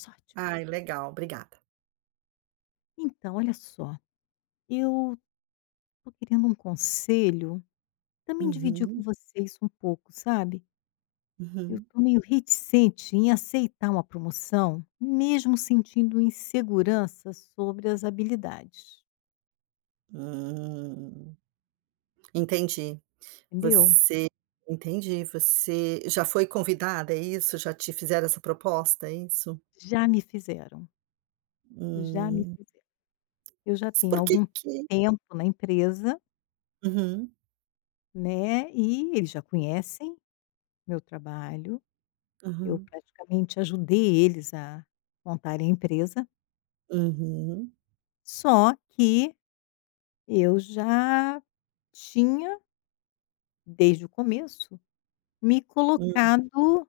Só ótimo. Ai, legal, obrigada. Então, olha só, eu tô querendo um conselho, também dividir com Uhum, vocês um pouco, sabe. Eu uhum. tô meio reticente em aceitar uma promoção, mesmo sentindo insegurança sobre as habilidades, Hum, entendi. entendeu. Você entendi, você já foi convidada, é isso? Já te fizeram essa proposta, é isso? Já me fizeram, já me Hum, fizeram. Eu já mas tenho por que algum que tempo na empresa, uhum. né, e eles já conhecem meu trabalho, eu Aham. praticamente ajudei eles a montarem a empresa, Uhum, só que eu já tinha, desde o começo, me hum, colocado,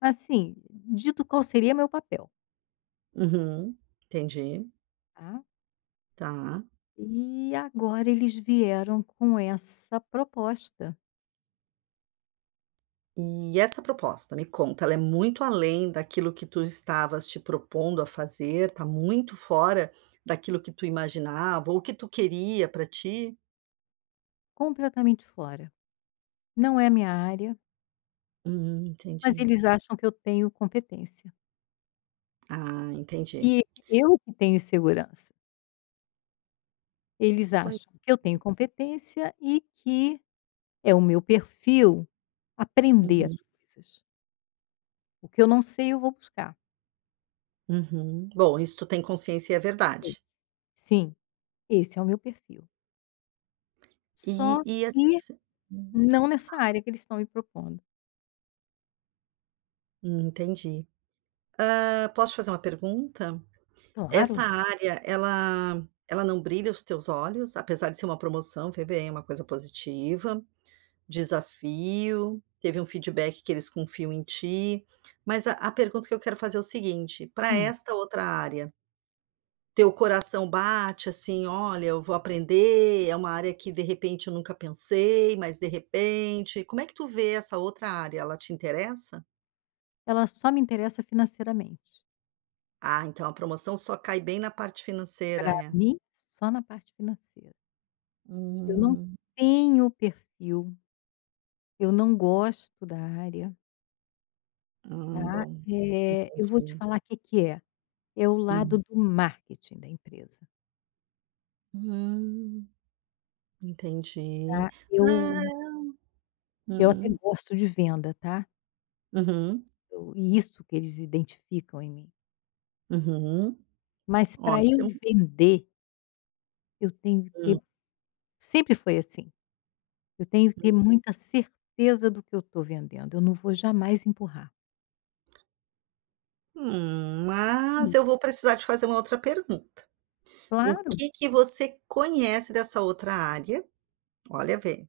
assim, dito qual seria meu papel, Uhum, entendi, tá. tá. E agora eles vieram com essa proposta E essa proposta, me conta, ela é muito além daquilo que tu estavas te propondo a fazer? Tá muito fora daquilo que tu imaginava ou que tu queria para ti? completamente fora. Não é a minha área, mas Entendi. eles acham que eu tenho competência. Ah, entendi. E eu que tenho insegurança. Eles Pois acham que eu tenho competência e que é o meu perfil aprender uhum, as coisas. O que eu não sei, eu vou buscar. uhum. Bom, isso tu tem consciência e é Sim. verdade. Sim. Esse é o meu perfil. Só E que assi hum, não nessa área que eles estão me propondo. Entendi. Hã, posso te fazer uma pergunta? Essa Claro. área, ela não brilha os teus olhos? Apesar de ser uma promoção, vê bem, é uma coisa positiva, desafio, teve um feedback que eles confiam em ti, mas a pergunta que eu quero fazer é o seguinte: para Hum. esta outra área. Teu coração bate assim: "Olha, eu vou aprender, é uma área que de repente eu nunca pensei, mas de repente". Como é que tu vê essa outra área, ela te interessa? Ela só me interessa financeiramente. Ah, então a promoção só cai bem na parte financeira, Para é. mim, só na parte financeira. Eu não Hum, tenho perfil, eu não gosto da área, tá. bom, Eu vou te entendi. falar o que que é, é o Hum, lado do marketing da empresa, hum, entendi. tá. Eu É, eu até hum, gosto de venda, tá. uhum, Eu e isso que eles identificam em mim. uhum, Mas para eu ótimo. vender, eu tenho que Hum, ter sempre foi assim. Eu tenho que ter hum, muita certeza do que eu estou vendendo, eu não vou jamais empurrar. Mas Entendi. eu vou precisar te fazer uma outra pergunta. O Claro. que que você conhece dessa outra área? Olha, vê,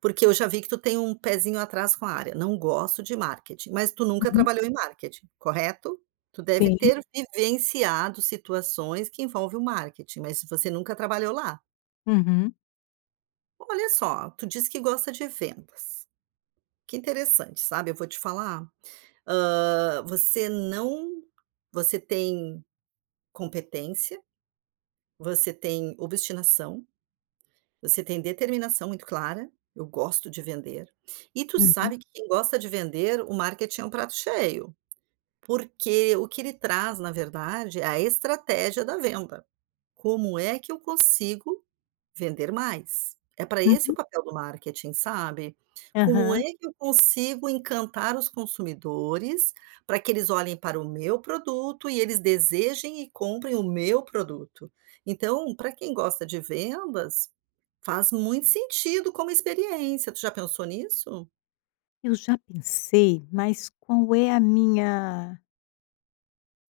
porque eu já vi que tu tem um pezinho atrás com a área. Não gosto de marketing, mas tu nunca Uhum. trabalhou em marketing, correto? Tu deve Sim. ter vivenciado situações que envolvem o marketing, mas você nunca trabalhou lá. Uhum. Olha só, tu diz que gosta de vendas. Que interessante, sabe? Eu vou te falar, você não você tem competência, você tem obstinação. Você tem determinação muito clara, eu gosto de vender. E tu Uhum, sabe. Hum. Que quem gosta de vender, o marketing é um prato cheio, porque o que ele traz, na verdade, é a estratégia da venda. Como é que eu consigo vender mais? É para esse o uhum. papel do marketing, sabe? Como é Aham. que eu consigo encantar os consumidores para que eles olhem para o meu produto e eles desejem e comprem o meu produto? Então, para quem gosta de vendas, faz muito sentido como experiência, tu já pensou nisso? Eu já pensei, mas qual é a minha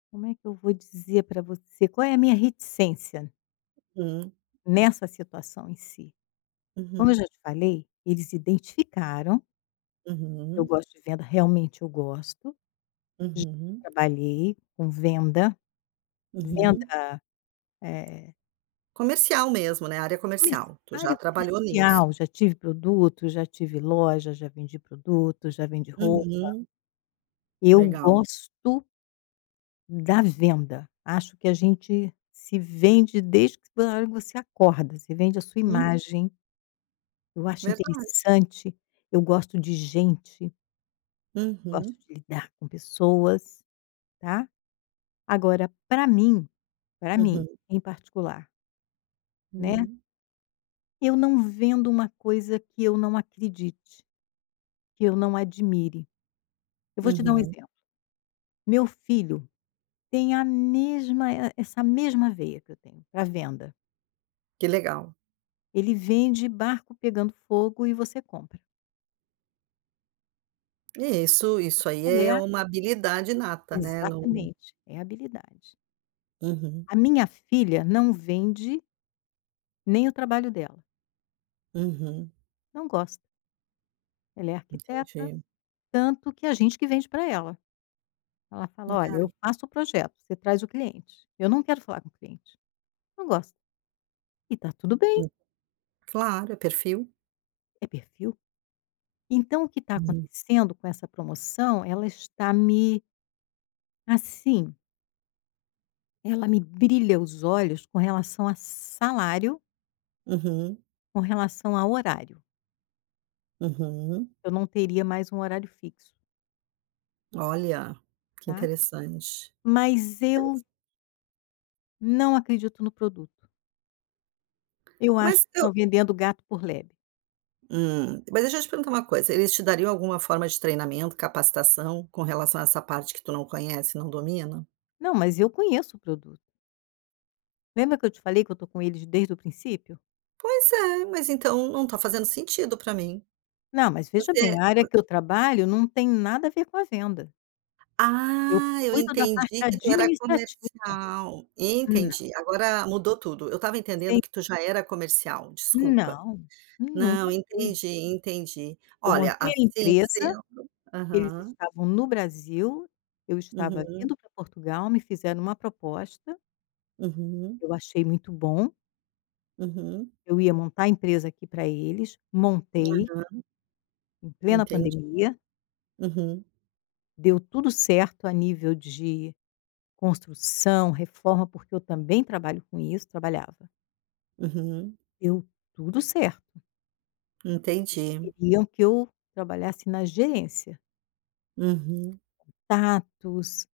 como é que eu vou dizer para você, qual é a minha reticência Hum, nessa situação em si? Como eu uhum, já te falei, eles identificaram, eu uhum, gosto de venda, realmente eu gosto, já uhum, trabalhei com venda, uhum. venda, eh Comercial mesmo, né, área Comerci comercial, tu já Área trabalhou nisso. comercial, já tive produtos, já tive loja, já vendi produtos, já vendi roupa. Uhum, Eu legal. gosto da venda. Acho que a gente se vende desde que a hora que você acorda, você vende a sua Hum, imagem. Eu acho verdade. interessante, eu gosto de gente, gosto Uhum, de lidar com pessoas, tá. Agora para mim, uhum, em particular, né, uhum, eu não vendo uma coisa que eu não acredite, que eu não admire. Eu vou te dar um uhum. exemplo. Meu filho tem a mesma e essa mesma veia que eu tenho para venda. Que legal. Ele vende barco pegando fogo e você compra. É isso, isso aí Isso é é a uma habilidade inata, né, não. Exatamente, é habilidade. Uhum, A minha filha não vende nem o trabalho dela, uhum, não gosta. Ela é arquiteta, entendi. tanto que a gente que vende para ela. Ela fala: "Olha, É, eu faço o projeto, você traz o cliente. Eu não quero falar com o cliente", não gosta. E tá tudo bem, hum, claro, é perfil. é perfil. Então o que está Uhum, acontecendo com essa promoção, ela está me... Assim, ela me brilha os olhos com relação a salário, uhum, com relação a horário. uhum. Eu não teria mais um horário fixo, Olha, que tá. interessante. Mas eu não acredito no produto. Eu acho Mas que eu estão vendendo gato por lebre. Mas deixa eu te perguntar uma coisa, eles te dariam alguma forma de treinamento, capacitação com relação a essa parte que tu não conhece, não domina? Não, mas eu conheço o produto. Lembra que eu te falei que eu estou com eles desde o princípio? Pois é, mas então não tá fazendo sentido para mim. Não, mas veja bem, Você a área que eu trabalho não tem nada a ver com a venda. Eu ah, eu cuido da parte entendi que tu era administrativa. comercial. Não, Entendi, agora mudou tudo. Eu estava entendendo sem que tu já era comercial, desculpa. não, nunca Não, fui. entendi, entendi. Eu Olha, montei a assim, se empresa. eu Eles aham, estavam no Brasil, eu estava uhum, vindo para Portugal, me fizeram uma proposta, uhum, eu achei muito bom, uhum. eu ia montar a empresa aqui para eles, montei Aham, em plena entendi. pandemia, Uhum, deu tudo certo a nível de construção, reforma, porque eu também trabalho com isso, trabalhava. uhum, Deu tudo certo. Eles entendi. queriam que eu trabalhasse na gerência, Uhum. contatos,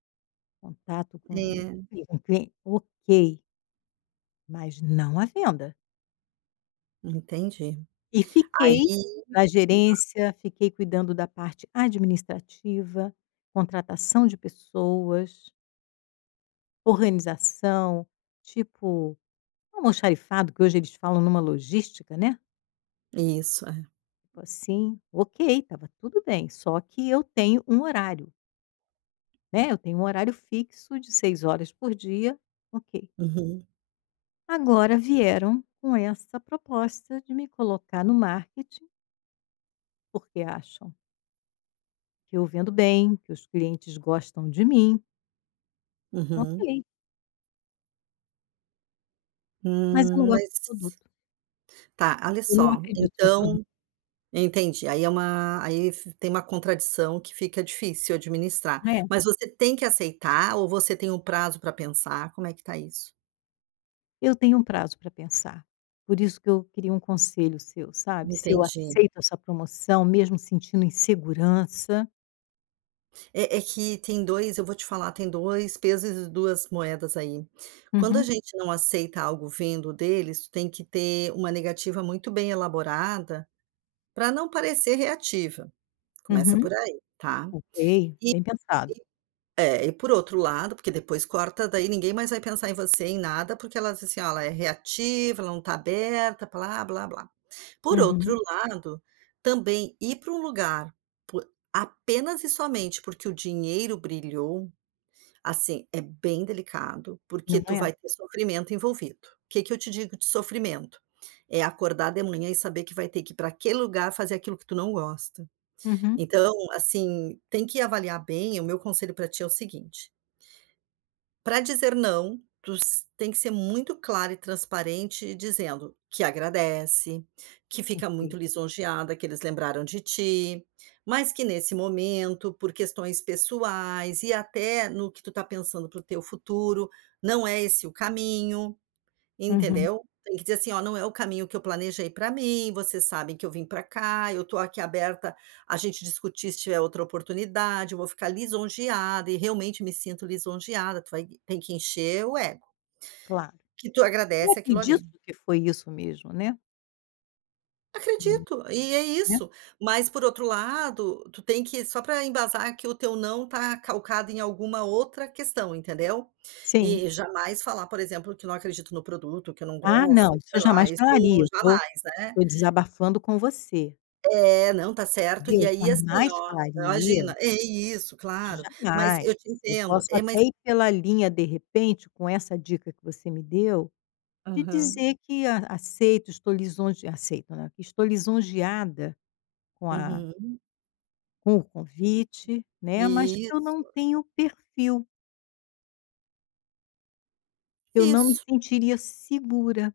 contato com É, enfim, com cliente, ok, mas não à venda. entendi. E Aí fiquei na gerência, fiquei cuidando da parte administrativa, contratação de pessoas, organização, tipo um almoxarifado, que hoje eles falam numa logística, né, isso, é. tipo assim, ok, estava tudo bem, só que eu tenho um horário, né, eu tenho um horário fixo de 6 horas por dia, ok. Uhum, Agora vieram com essa proposta de me colocar no marketing, porque acham que eu vendo bem, que os clientes gostam de mim. uhum. Ok, mas eu não Hum, gosto mas do produto, tá, olha eu não só, acredito no produto, então entendi, aí é uma aí f tem uma contradição que fica difícil administrar. né. Mas você tem que aceitar ou você tem um prazo para pensar? Como é que tá isso? Eu tenho um prazo para pensar, por isso que eu queria um conselho seu, sabe, se eu Entendi. aceito essa promoção mesmo sentindo insegurança. É que tem 2, eu vou te falar, tem 2 pesos e 2 moedas aí. Quando a Uhum, gente não aceita algo vindo deles, tu tem que ter uma negativa muito bem elaborada, para não parecer reativa, começa uhum. por aí, tá. Ok, E bem pensado. é, e por outro lado porque depois corta, daí ninguém mais vai pensar em você, em nada, porque ela diz assim: "Ó, ela é reativa, ela não está aberta, blá, blá, blá". Por Uhum. outro lado, também ir para um lugar por apenas e somente porque o dinheiro brilhou. Assim, é bem delicado, porque Não tu é? vai ter sofrimento envolvido. O Que que eu te digo de sofrimento? É acordar de manhã e saber que vai ter que ir para aquele lugar fazer aquilo que tu não gosta. Uhum. Então, assim, tem que avaliar bem, o meu conselho para ti é o seguinte: para dizer não, tem que ser muito clara e transparente, dizendo que agradece, que fica muito Ok. lisonjeada, que eles lembraram de ti, mas que nesse momento, por questões pessoais e até no que tu está pensando para o teu futuro, não é esse o caminho. Uhum, Entendeu? Tem que dizer assim: "Ó, não é o caminho que eu planejei para mim, vocês sabem que eu vim para cá, eu tô aqui aberta a gente discutir se tiver outra oportunidade, eu vou ficar lisonjeada e realmente me sinto lisonjeada", tu vai tem que encher o ego, claro. que tu E agradece aquilo ali. acredito que foi isso mesmo, né. Mas, Acredito, e é né. isso. Mas por outro lado, tu tem que só para embasar que o teu não tá calcado em alguma outra questão, entendeu? Sim. E jamais falar, por exemplo, que não acredito no produto, que eu não Ah não, gosto, isso eu sei lá, jamais isso falaria, eu jamais, né? tô desabafando com você, É, não, tá certo. E Deus, aí, assim, jamais ó, falaria. imagina é isso, claro. Mas Jamais. eu te Eu entendo. posso É, mas até ir pela linha, de repente, com essa dica que você me deu, de aham, dizer que a aceito, estou lisonje aceito não, que estou lisonjeada com a uhum. com o convite, né, mas que eu não Isso, tenho perfil, que eu não me isso, sentiria segura.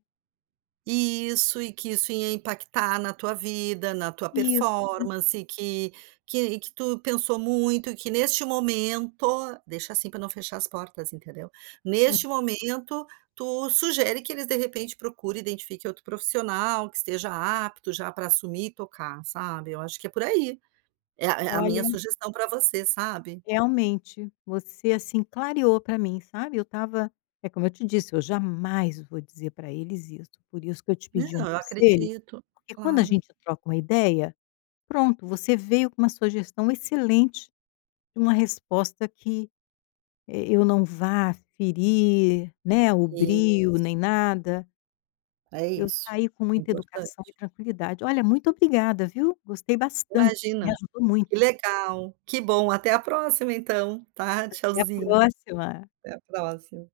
isso. E que isso ia impactar na tua vida, na tua Isso. performance, e que tu pensou muito, e que neste momento deixa assim para não fechar as portas, entendeu. Neste momento, tu sugere que eles, de repente, procurem, identifiquem outro profissional que esteja apto já para assumir e tocar, sabe. Eu acho que é por aí. É a minha Olha, sugestão para você, sabe. realmente, você, assim, clareou para mim, sabe. Eu estava É como eu te disse, eu jamais vou dizer para eles isso, por isso que eu te pedi um Não, eu conselho, acredito, porque quando a claro. gente troca uma ideia, pronto, você veio com uma sugestão excelente de uma resposta que, eu não vá ferir, né, o E brio nem nada. é Eu isso, saí com é muita importante. educação e tranquilidade. Olha, muito obrigada, viu. Gostei bastante, me Imagina, ajudou que muito. legal, que bom, até a próxima então, tá. Até a Tchauzinho, próxima. até a próxima.